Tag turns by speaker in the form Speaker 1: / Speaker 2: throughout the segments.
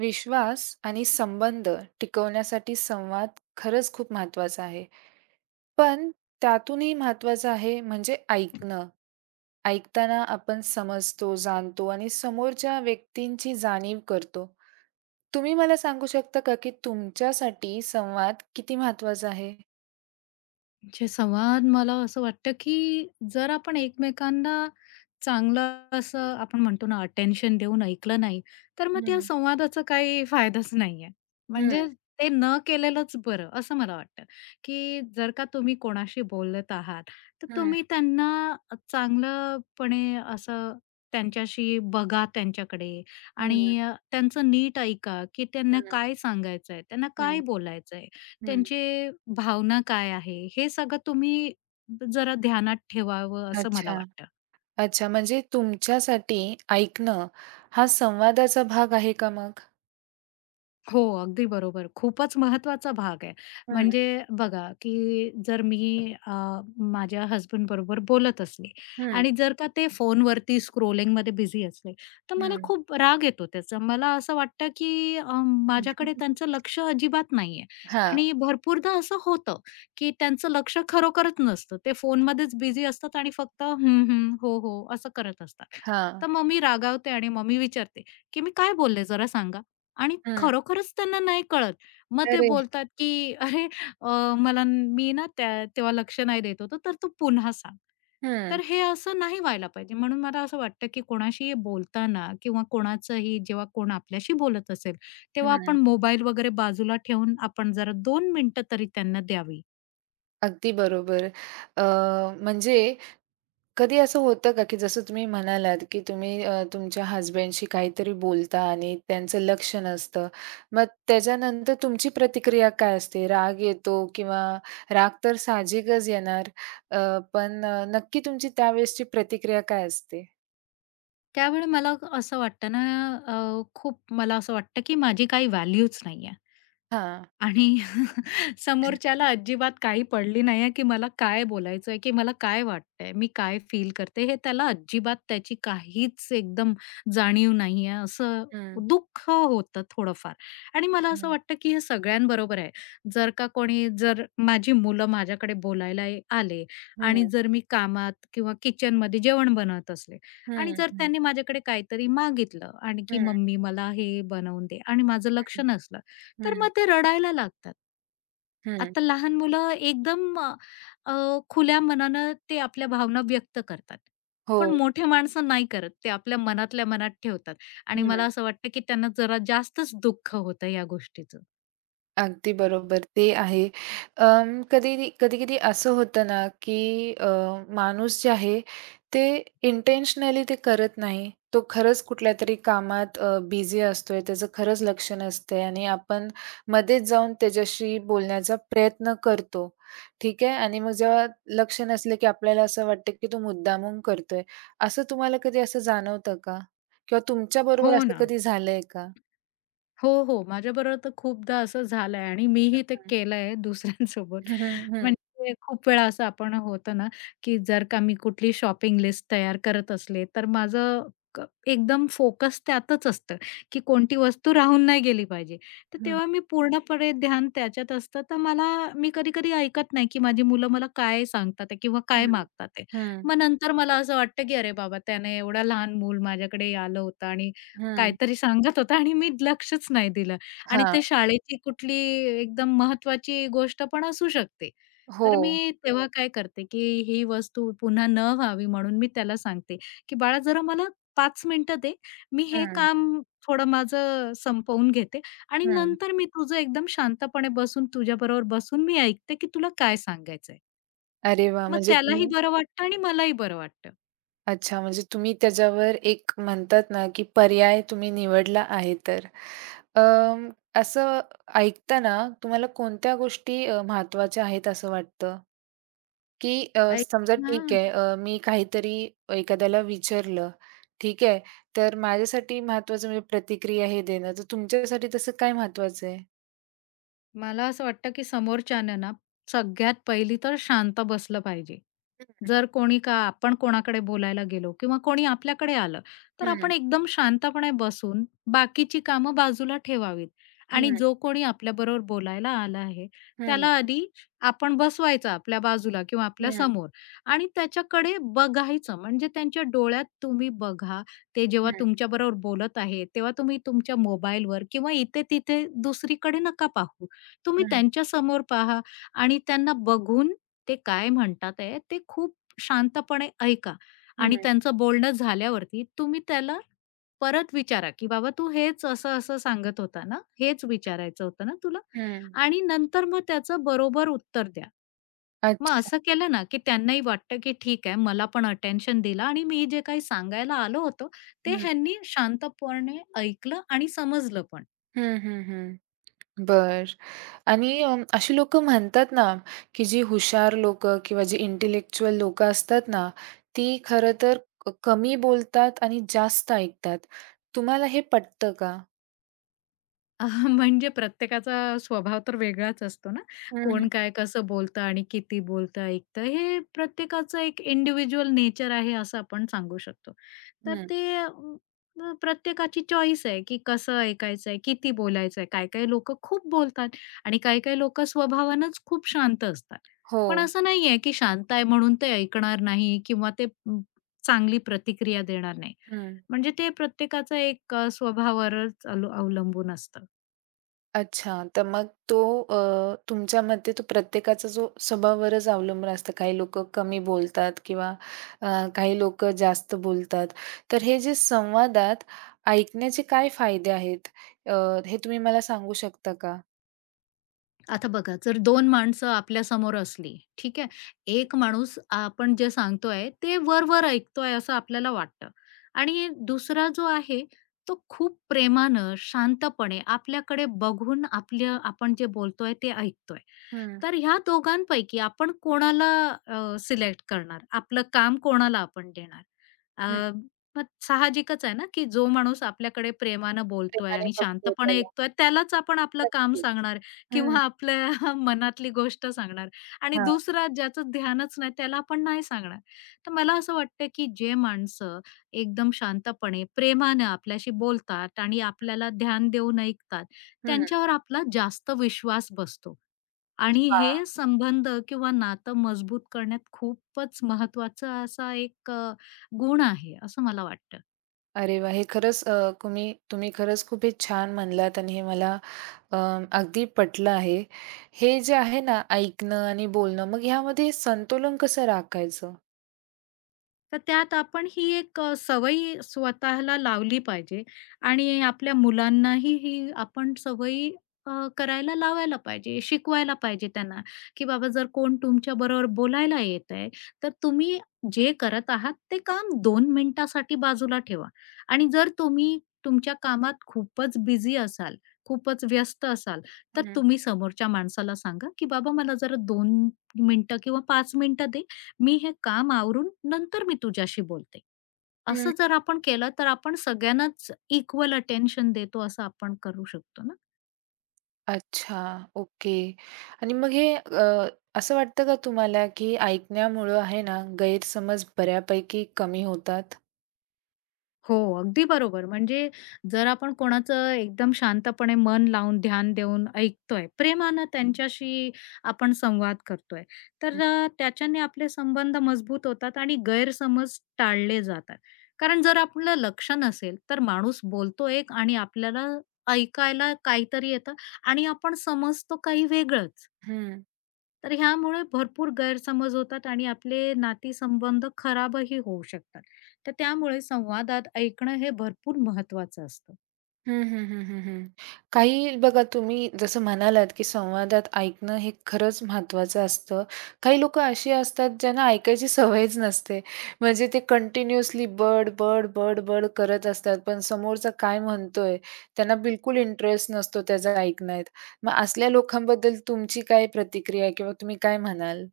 Speaker 1: विश्वास आणि संबंध टिकवण्यासाठी संवाद खरंच खूप महत्त्वाचा आहे. पण त्यातूनही महत्त्वाचं आहे म्हणजे ऐकणं. ऐकताना आपण समजतो, जाणतो आणि समोरच्या व्यक्तींची जाणीव करतो. तुम्ही मला सांगू शकता का, की तुमच्यासाठी संवाद किती महत्त्वाचा आहे?
Speaker 2: म्हणजे संवाद मला असं वाटतं की जर आपण एकमेकांना चांगलं असं आपण म्हणतो ना अटेन्शन देऊन ऐकलं नाही, तर मग त्या
Speaker 1: हं.
Speaker 2: संवादाचा काही फायदाच नाहीये.
Speaker 1: हं,
Speaker 2: म्हणजे ते न केलेलंच बरं असं मला वाटतं, की जर का तुम्ही कोणाशी बोलत आहात, तर
Speaker 1: हं,
Speaker 2: तुम्ही त्यांना चांगलंपणे असं त्यांच्याशी बघा त्यांच्याकडे
Speaker 1: हं,
Speaker 2: आणि त्यांचं नीट ऐका, की त्यांना
Speaker 1: हं,
Speaker 2: काय सांगायचंय, त्यांना
Speaker 1: हं,
Speaker 2: काय बोलायचंय.
Speaker 1: हं.
Speaker 2: त्यांची भावना काय आहे, हे सगळं तुम्ही जरा ध्यानात ठेवावं असं मला
Speaker 1: अच्छा,
Speaker 2: वाटतं.
Speaker 1: अच्छा. म्हणजे तुमच्यासाठी ऐकणं हा संवादाचा भाग आहे का मग?
Speaker 2: हो, अगदी बरोबर. खूपच महत्वाचा भाग आहे.
Speaker 1: हं,
Speaker 2: म्हणजे बघा, की जर मी अ, माझ्या हस्बंड बरोबर बोलत असले
Speaker 1: हं.
Speaker 2: आणि जर का ते फोनवरती स्क्रोलिंगमध्ये बिझी असले, तर मला
Speaker 1: हं.
Speaker 2: खूप राग येतो त्याचा. मला असं वाटतं, की माझ्याकडे त्यांचं लक्ष अजिबात नाहीये
Speaker 1: हां,
Speaker 2: आणि भरपूरदा असं होतं, की त्यांचं लक्ष खरोखरच नसतं. ते फोनमध्येच बिझी असतात आणि फक्त हं, हं, हो, हो असं करत असतात.
Speaker 1: हां.
Speaker 2: तर मग मी रागावते आणि मग मी विचारते, की "मी काय बोलले जरा सांगा?" आणि
Speaker 1: हं.
Speaker 2: खरोखरच त्यांना नाही कळत. मग ते
Speaker 1: अरे!
Speaker 2: बोलतात, की "अरे, मला मी ना त्या तेव्हा लक्ष नाही देत होतो, तर तू पुन्हा सांग."
Speaker 1: हं,
Speaker 2: तर हे असं नाही व्हायला पाहिजे. म्हणून मला असं वाटतं, की कोणाशी बोलताना किंवा कोणाचंही जेव्हा कोण आपल्याशी बोलत असेल, तेव्हा
Speaker 1: हं.
Speaker 2: आपण मोबाईल वगैरे बाजूला ठेवून आपण जरा 2 मिनिटं तरी त्यांना द्यावी.
Speaker 1: अगदी बरोबर. अ, म्हणजे कधी असं होतं का, की जसं तुम्ही म्हणालात, की तुम्ही तुमच्या हसबँडशी काहीतरी बोलता आणि त्यांचं लक्ष नसतं. मग त्याच्यानंतर तुमची प्रतिक्रिया काय असते? राग येतो किंवा राग तर साहजिकच येणार. पण नक्की तुमची त्यावेळेसची प्रतिक्रिया काय असते?
Speaker 2: त्यावेळी मला असं वाटतं ना, खूप मला असं वाटतं, की माझी काही व्हॅल्यूच नाहीये.
Speaker 1: हां.
Speaker 2: आणि समोरच्याला अजिबात काही पडली नाहीये, की मला काय बोलायचंय, की मला काय वाटतंय, मी काय फील करते, हे त्याला अजिबात त्याची काहीच एकदम जाणीव नाहीये, असं
Speaker 1: हं, हं,
Speaker 2: दुःख होतं थोडंफार. आणि मला असं
Speaker 1: हं,
Speaker 2: वाटतं, की हे सगळ्यांबरोबर आहे. जर का कोणी जर माझी मुलं माझ्याकडे बोलायला आले
Speaker 1: हं,
Speaker 2: आणि जर मी कामात किंवा किचनमध्ये जेवण बनवत असले
Speaker 1: हं,
Speaker 2: आणि जर
Speaker 1: हं,
Speaker 2: त्यांनी माझ्याकडे काहीतरी मागितलं आणि की
Speaker 1: हं,
Speaker 2: "मम्मी मला हे बनवून दे" आणि माझं लक्ष नसलं तर
Speaker 1: हं,
Speaker 2: मग ते रडायला लागतात.
Speaker 1: हं.
Speaker 2: आता लहान मुलं एकदम अ, अ, खुल्या मनानं ते आपल्या भावना व्यक्त करतात.
Speaker 1: हो.
Speaker 2: पण मोठे माणसं नाही करत. ते आपल्या मनातल्या मनात ठेवतात आणि मला
Speaker 1: हं.
Speaker 2: असं वाटतं, की त्यांना जरा जास्तच दुःख होतं या गोष्टीचं.
Speaker 1: अगदी बरोबर, ते आहे. अं, कधी कधी-कधी असं होतं ना, की अ, माणूस जे आहे ते इंटेन्शनली ते करत नाही. तो खरंच कुठल्या तरी कामात बिझी असतोय, त्याचं खरंच लक्ष नसतंय आणि आपण मध्येच जाऊन त्याच्याशी बोलण्याचा प्रयत्न करतो, ठीक आहे. आणि मग जेव्हा लक्ष नसलं, की आपल्याला असं वाटतं, की तो मुद्दामून करतोय. असं तुम्हाला कधी असं जाणवतं का? किंवा
Speaker 2: हो
Speaker 1: तुमच्याबरोबर असं
Speaker 2: ना.
Speaker 1: कधी झालंय का?
Speaker 2: हो, हो. माझ्याबरोबर तर खूपदा असं झालंय आणि मीही ते
Speaker 1: हं.
Speaker 2: केलंय दुसऱ्यांसोबत.
Speaker 1: हं, हं,
Speaker 2: म्हणजे खूप वेळा असं आपण होतं ना, की जर का मी कुठली शॉपिंग लिस्ट तयार करत असले, तर माझं क एकदम फोकस त्यातच असतं, की कोणती वस्तू राहून नाही गेली पाहिजे. तर
Speaker 1: हं.
Speaker 2: तेव्हा मी पूर्णपणे ध्यान त्याच्यात असतं. तर मला मी कधी-कधी ऐकत नाही, की माझी मुलं मला काय सांगतात आहे किंवा काय
Speaker 1: हं,
Speaker 2: मागतात आहे.
Speaker 1: हं,
Speaker 2: मग नंतर मला असं वाटतं, की अरे बाबा, त्याने एवढा लहान मूल माझ्याकडे आलं होतं आणि
Speaker 1: हं.
Speaker 2: काहीतरी सांगत होता आणि मी लक्षच नाही दिलं आणि
Speaker 1: हां.
Speaker 2: ते शाळेची कुठली एकदम महत्वाची गोष्ट पण असू शकते.
Speaker 1: हो.
Speaker 2: तर मी तेव्हा काय करते, की ही वस्तू पुन्हा न व्हावी म्हणून मी त्याला सांगते, की "बाळा जरा मला 5 मिनिटं दे. मी हे
Speaker 1: हं,
Speaker 2: काम थोडं माझं संपवून घेते आणि
Speaker 1: हं.
Speaker 2: नंतर मी तुझं एकदम शांतपणे बसून तुझ्याबरोबर बसून मी ऐकते, की तुला काय सांगायचंय."
Speaker 1: अरे वाह!
Speaker 2: मग
Speaker 1: म्हणजे
Speaker 2: त्यालाही
Speaker 1: तुम्ही
Speaker 2: बरं वाटतं आणि मलाही बरं वाटतं.
Speaker 1: अच्छा, म्हणजे तुम्ही त्याच्यावर एक म्हणतात ना, की पर्याय तुम्ही निवडला आहे तर. अं, असं ऐकताना तुम्हाला कोणत्या गोष्टी महत्त्वाच्या आहेत असं वाटतं? की
Speaker 2: ऐक
Speaker 1: समजा ठीक आहे मी काहीतरी एखाद्याला विचारलं, ठीक आहे. तर माझ्यासाठी महत्त्वाचं म्हणजे प्रतिक्रिया हे देणं, तर तुमच्यासाठी तसं काय महत्त्वाचं आहे?
Speaker 2: मला असं वाटतं, की समोरच्यानं ना, सगळ्यात पहिली तर शांत बसलं पाहिजे. जर कोणी का आपण कोणाकडे बोलायला गेलो किंवा कोणी आपल्याकडे आलं,
Speaker 1: हं,
Speaker 2: तर
Speaker 1: हं,
Speaker 2: आपण एकदम शांतपणे बसून बाकीची कामं बाजूला ठेवावीत आणि
Speaker 1: हं,
Speaker 2: जो कोणी आपल्याबरोबर बोलायला आला आहे,
Speaker 1: हं,
Speaker 2: त्याला आधी आपण बसवायचं आपल्या बाजूला किंवा आपल्या
Speaker 1: हं.
Speaker 2: समोर आणि त्याच्याकडे बघायचं. म्हणजे त्यांच्या डोळ्यात तुम्ही बघा. ते जेव्हा
Speaker 1: हं,
Speaker 2: तुमच्याबरोबर बोलत आहे, तेव्हा तुम्ही तुमच्या मोबाईलवर किंवा इथे-तिथे दुसरीकडे नका पाहू. तुम्ही
Speaker 1: हं,
Speaker 2: त्यांच्यासमोर पहा आणि त्यांना बघून ते काय म्हणतात आहे, ते खूप शांतपणे ऐका
Speaker 1: हं,
Speaker 2: आणि त्यांचं बोलणं झाल्यावरती तुम्ही त्याला परत विचारा, की "बाबा तू हेच असं-असं सांगत होता ना? हेच विचारायचं होतं ना तुला?"
Speaker 1: हं.
Speaker 2: आणि नंतर मग त्याचं बरोबर उत्तर द्या. मग
Speaker 1: अच्छा.
Speaker 2: असं केलं ना, की त्यांनाही वाटतं, की ठीक आहे मला पण अटेन्शन दिलं आणि मी जे काही सांगायला आलो होतो, ते
Speaker 1: हं,
Speaker 2: ह्यांनी शांतपणे ऐकलं आणि समजलं पण.
Speaker 1: हं, हं, हं. बरं आणि अशी लोकं म्हणतात ना, की जी हुशार लोकं किंवा जी इंटेलेक्चुअल लोकं असतात ना, ती खरं तर कमी बोलतात आणि जास्त ऐकतात. तुम्हाला हे पटतं का?
Speaker 2: अह, म्हणजे प्रत्येकाचा स्वभाव तर वेगळाच असतो ना.
Speaker 1: हं, हं,
Speaker 2: कोण काय कसं बोलतं आणि किती बोलतं, ऐकतं हे प्रत्येकाचं एक इंडिव्हिज्युअल नेचर आहे असं आपण सांगू शकतो. तर
Speaker 1: हं.
Speaker 2: ते अ, अ, प्रत्येकाची चॉईस आहे, की कसं ऐकायचं आहे, किती बोलायचं आहे. काही-काही लोकं खूप बोलतात आणि काही-काही लोकं स्वभावानंच खूप शांत असतात.
Speaker 1: हो.
Speaker 2: पण असं नाहीये, की शांत आहे म्हणून ते ऐकणार नाही किंवा ते चांगली प्रतिक्रिया देणार नाही.
Speaker 1: हं.
Speaker 2: म्हणजे ते प्रत्येकाचा एक स्वभावावरच अवलंबून असतं.
Speaker 1: अच्छा, तर मग तो तुमच्या मते तो प्रत्येकाचा जो स्वभावावरच अवलंबून असतं. काही लोकं कमी बोलतात किंवा अ, काही लोकं जास्त बोलतात. तर हे जे संवादात ऐकण्याचे काय फायदे आहेत? अ, हे तुम्ही मला सांगू शकता का?
Speaker 2: आता बघा, जर 2 माणसं आपल्या समोर असली, ठीक आहे. एक माणूस आपण जे सांगतोय ते वर-वर ऐकतोय असं आपल्याला वाटतं आणि दुसरा जो आहे तो खूप प्रेमानं, शांतपणे आपल्याकडे बघून आपल्या आपण जे बोलतोय ते ऐकतोय.
Speaker 1: हं,
Speaker 2: तर ह्या दोघांपैकी आपण कोणाला सिलेक्ट करणार? आपलं काम कोणाला आपण देणार? अ,
Speaker 1: हं.
Speaker 2: मग साहजिकच आहे ना, की जो माणूस आपल्याकडे प्रेमानं बोलतोय
Speaker 1: प्रेमाने
Speaker 2: आणि
Speaker 1: बघतो
Speaker 2: शांतपणे
Speaker 1: त्याला.
Speaker 2: ऐकतोय, त्यालाच आपण आपलं काम
Speaker 1: नक्कीच.
Speaker 2: सांगणार
Speaker 1: हं,
Speaker 2: किंवा आपल्या मनातली गोष्ट सांगणार आणि
Speaker 1: हां,
Speaker 2: दुसरा ज्याचं ध्यानच नाही, त्याला आपण नाही सांगणार. तर मला असं वाटतं, की जे माणसं एकदम शांतपणे, प्रेमानं आपल्याशी बोलतात आणि आपल्याला ध्यान देऊन ऐकतात,
Speaker 1: हं.
Speaker 2: त्यांच्यावर आपला जास्त विश्वास बसतो. आणि हे
Speaker 1: हां.
Speaker 2: संबंध किंवा नातं मजबूत करण्यात खूपच महत्वाचा असा एक गुण आहे, असं मला वाटतं.
Speaker 1: अरे वाह! हे खरंच तुम्ही तुम्ही खरंच खूप हे छान म्हणलात आणि हे मला अ, अगदी पटलं आहे. हे जे आहे ना ऐकणं आणि बोलणं, मग ह्यामध्ये संतुलन कसं राखायचं?
Speaker 2: तर त्यात आपण ही एक सवय स्वतःला लावली पाहिजे आणि आपल्या मुलांनाही ही आपण सवयी करायला लावायला पाहिजे, शिकवायला पाहिजे त्यांना, की बाबा जर कोण तुमच्याबरोबर बोलायला येत आहे, तर तुम्ही जे करत आहात ते काम 2 मिनिटासाठी बाजूला ठेवा आणि जर तुम्ही तुमच्या कामात खूपच बिझी असाल, खूपच व्यस्त असाल, तर
Speaker 1: हं,
Speaker 2: तुम्ही समोरच्या माणसाला सांगा, की "बाबा मला जरा 2 मिनिटं किंवा 5 मिनिटं दे." मी हे काम आवरून नंतर मी तुझ्याशी बोलते.
Speaker 1: हं.
Speaker 2: असं जर आपण केलं तर आपण सगळ्यांनाच इक्वल अटेन्शन देतो असं आपण करू शकतो ना.
Speaker 1: अच्छा, ओके. आणि मग हे असं वाटतं का तुम्हाला, की ऐकण्यामुळं आहे ना गैरसमज बऱ्यापैकी कमी होतात?
Speaker 2: हो, अगदी बरोबर. म्हणजे जर आपण कोणाचं एकदम शांतपणे मन लावून, ध्यान देऊन ऐकतोय, प्रेमानं त्यांच्याशी आपण संवाद करतोय,
Speaker 1: हं,
Speaker 2: तर त्याच्याने आपले संबंध मजबूत होतात आणि गैरसमज टाळले जातात. कारण जर आपलं लक्ष नसेल, तर माणूस बोलतो एक आणि आपल्याला ऐकायला काहीतरी येतं आणि आपण समजतो काही वेगळंच. तर ह्यामुळे भरपूर गैरसमज होतात आणि आपले नातेसंबंध खराबही होऊ शकतात. तर त्यामुळे संवादात ऐकणं हे भरपूर महत्वाचं असतं.
Speaker 1: हं, हं, हं, हं, हं. काही बघा तुम्ही जसं म्हणालात, की संवादात ऐकणं हे खरंच महत्त्वाचं असतं. काही लोकं अशी असतात ज्यांना ऐकायची सवयच नसते. म्हणजे ते कंटिन्युअसली बड, बड, बड, बड करत असतात. पण समोरचा काय म्हणतोय त्यांना बिलकुल इंटरेस्ट नसतो त्याचा ऐकण्यात. मग असल्या लोकांबद्दल तुमची काय प्रतिक्रिया आहे किंवा तुम्ही काय म्हणाल?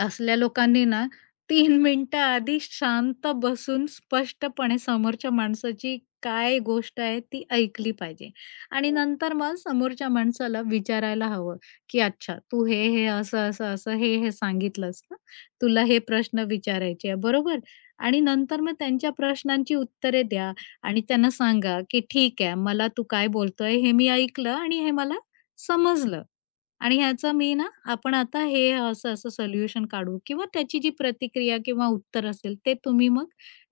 Speaker 2: असल्या लोकांनी ना 3 मिनिटं आधी शांत बसून स्पष्टपणे समोरच्या माणसाची काय गोष्ट आहे ती ऐकली पाहिजे आणि नंतर मग समोरच्या माणसाला विचारायला हवं, की "अच्छा तू हे, हे, असं, असं, असं, हे, हे सांगितलंस ना. तुला हे प्रश्न विचारायचे आहे, बरोबर?" आणि नंतर मग त्यांच्या प्रश्नांची उत्तरे द्या आणि त्यांना सांगा, की "ठीक आहे, मला तू काय बोलतोय हे मी ऐकलं आणि हे मला समजलं." आणि ह्याचं मी ना आपण आता हे असं असं सोल्युशन काढू किंवा त्याची जी प्रतिक्रिया किंवा उत्तर असेल ते तुम्ही मग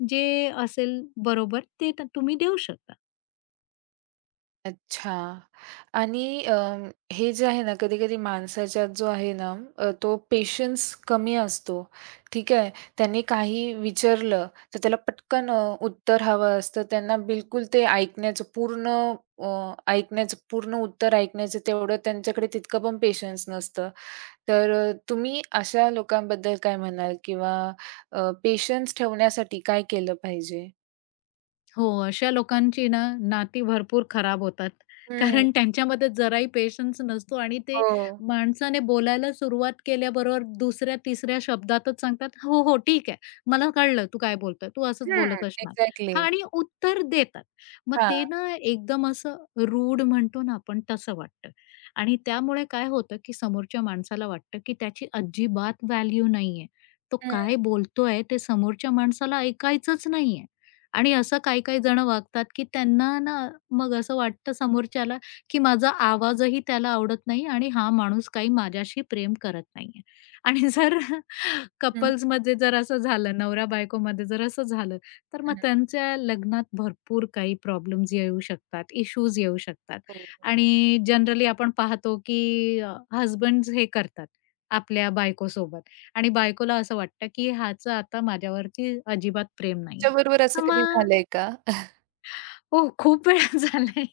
Speaker 2: जे असेल बरोबर ते तुम्ही देऊ शकता.
Speaker 1: अच्छा आणि हे जे आहे ना, कधी-कधी माणसाच्यात जो आहे ना, तो पेशन्स कमी असतो, ठीक आहे. त्यांनी काही विचारलं, तर त्याला पटकन उत्तर हवं असतं. त्यांना बिलकुल ते अ, ऐकण्याचं पूर्ण उत्तर ऐकण्याचं तेवढं त्यांच्याकडे तितकं पण पेशन्स नसतं. तर तुम्ही अशा लोकांबद्दल काय म्हणाल? किंवा पेशन्स ठेवण्यासाठी काय केलं पाहिजे?
Speaker 2: हो, अशा लोकांची ना नाती भरपूर खराब होतात.
Speaker 1: हं.
Speaker 2: कारण त्यांच्यामध्ये जराही पेशन्स नसतो आणि ते
Speaker 1: हो.
Speaker 2: माणसाने बोलायला सुरुवात केल्याबरोबर दुसऱ्या, तिसऱ्या शब्दातच सांगतात, "हो, हो, ठीक आहे. मला कळलं तू काय बोलतोय. तू असंच
Speaker 1: हं.
Speaker 2: बोलत असणार."
Speaker 1: एक्झॅक्टली.
Speaker 2: हां आणि उत्तर देतात. मग
Speaker 1: हां.
Speaker 2: ते ना एकदम असं रूड म्हणतो ना आपण तसं वाटतं आणि त्यामुळे काय होतं, की समोरच्या माणसाला वाटतं, की त्याची अजिबात व्हॅल्यू नाहीये. तो काय बोलतोय ते समोरच्या माणसाला ऐकायचंच नाहीये. आणि असं काही-काही जणं वागतात, की त्यांना ना मग असं वाटतं समोरच्याला, की माझा आवाजही त्याला आवडत नाही आणि हा माणूस काही माझ्याशी प्रेम करत नाहीये. आणि जर
Speaker 1: हं,
Speaker 2: कपल्समध्ये जर असं झालं, नवरा-बायकोमध्ये जर असं झालं, तर मग
Speaker 1: हं.
Speaker 2: त्यांच्या लग्नात भरपूर काही प्रॉब्लेम्स येऊ शकतात, इश्यूज येऊ शकतात.
Speaker 1: हो.
Speaker 2: आणि जनरली आपण पाहतो, की अ, हे करतात आपल्या बायकोसोबत आणि बायकोला असं वाटतं, की ह्याचं आता माझ्यावरती अजिबात प्रेम नाहीये.
Speaker 1: तुमच्याबरोबर असं
Speaker 2: हां,
Speaker 1: कधी
Speaker 2: मग
Speaker 1: झालंय का?
Speaker 2: हो, खूप वेळा झालंय.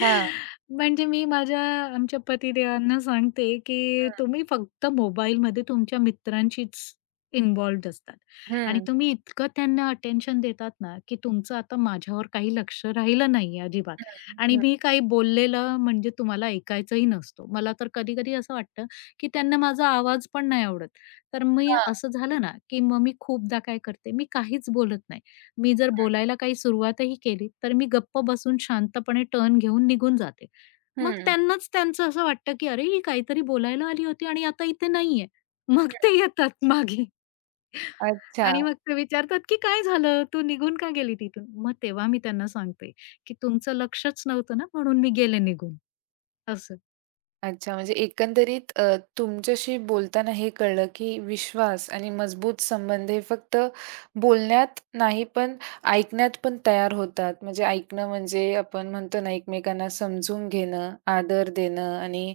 Speaker 1: हां.
Speaker 2: म्हणजे मी आमच्या पतिदेवांना सांगते, की तुम्ही फक्त मोबाईलमध्ये तुमच्या मित्रांशीच इन्व्हॉल्वड असतात
Speaker 1: हं,
Speaker 2: आणि
Speaker 1: हं,
Speaker 2: तुम्ही इतकं त्यांना अटेन्शन देतात ना, की तुमचं आता माझ्यावर काही लक्ष राहिलं नाहीये अजिबात
Speaker 1: हं,
Speaker 2: आणि
Speaker 1: हं.
Speaker 2: मी काही बोललेलं म्हणजे तुम्हाला ऐकायचंही नसतो. मला तर कधी-कधी असं वाटतं, की त्यांना माझा आवाज पण नाही आवडत. तर मी
Speaker 1: हां,
Speaker 2: असं झालं ना, की मग मी खूपदा काय करते, मी काहीच बोलत नाही. मी जर बोलायला काही सुरुवातही केली, तर मी गप्प बसून शांतपणे टर्न घेऊन निघून जाते.
Speaker 1: हं,
Speaker 2: मग
Speaker 1: हं,
Speaker 2: त्यांनाच त्यांचं असं वाटतं, की "अरे, ही काहीतरी बोलायला आली होती आणि आता इथे नाहीये." मग ते येतात मागे
Speaker 1: अच्छा.
Speaker 2: आणि मग ते विचारतात, की "काय झालं? तू निघून का गेली तिथून?" मग तेव्हा मी त्यांना सांगते, की "तुमचं लक्षच नव्हतं ना, म्हणून मी गेले निघून." असं.
Speaker 1: अच्छा, म्हणजे एकंदरीत तुमच्याशी बोलताना हे कळलं, की विश्वास आणि मजबूत संबंध हे फक्त बोलण्यात नाही, पण ऐकण्यात पण तयार होतात. म्हणजे ऐकणं म्हणजे आपण म्हणतो ना, एकमेकांना समजून घेणं, आदर देणं आणि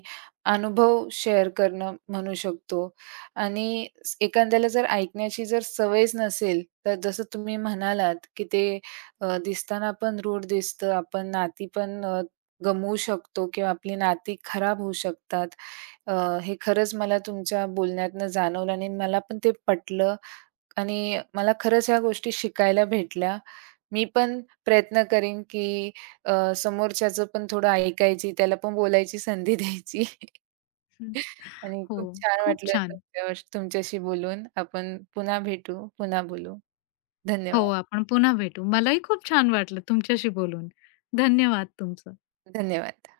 Speaker 1: अनुभव शेअर करणं म्हणू शकतो. आणि स एखाद्याला जर ऐकण्याची जर सवयच नसेल, तर जसं तुम्ही म्हणालात, की ते दिसताना पण रूढ दिसतं, आपण नाती पण गमवू शकतो किंवा आपली नाती खराब होऊ शकतात. अ, हे खरंच मला तुमच्या बोलण्यातनं जाणवलं आणि मला पण ते पटलं आणि मला खरंच ह्या गोष्टी शिकायला भेटल्या. मी पण प्रयत्न करीन, की समोरच्याचं पण थोडं ऐकायची, त्याला पण बोलायची संधी द्यायची.
Speaker 2: हं.
Speaker 1: आणि
Speaker 2: हो,
Speaker 1: खूप छान
Speaker 2: खूप
Speaker 1: वाटलं
Speaker 2: छान.
Speaker 1: तुमच्याशी बोलून. आपण पुन्हा भेटू, पुन्हा बोलू.
Speaker 2: हो,
Speaker 1: धन्यवाद,
Speaker 2: आपण पुन्हा भेटू. मलाही खूप छान वाटलं तुमच्याशी बोलून. धन्यवाद तुमचं.
Speaker 1: धन्यवाद.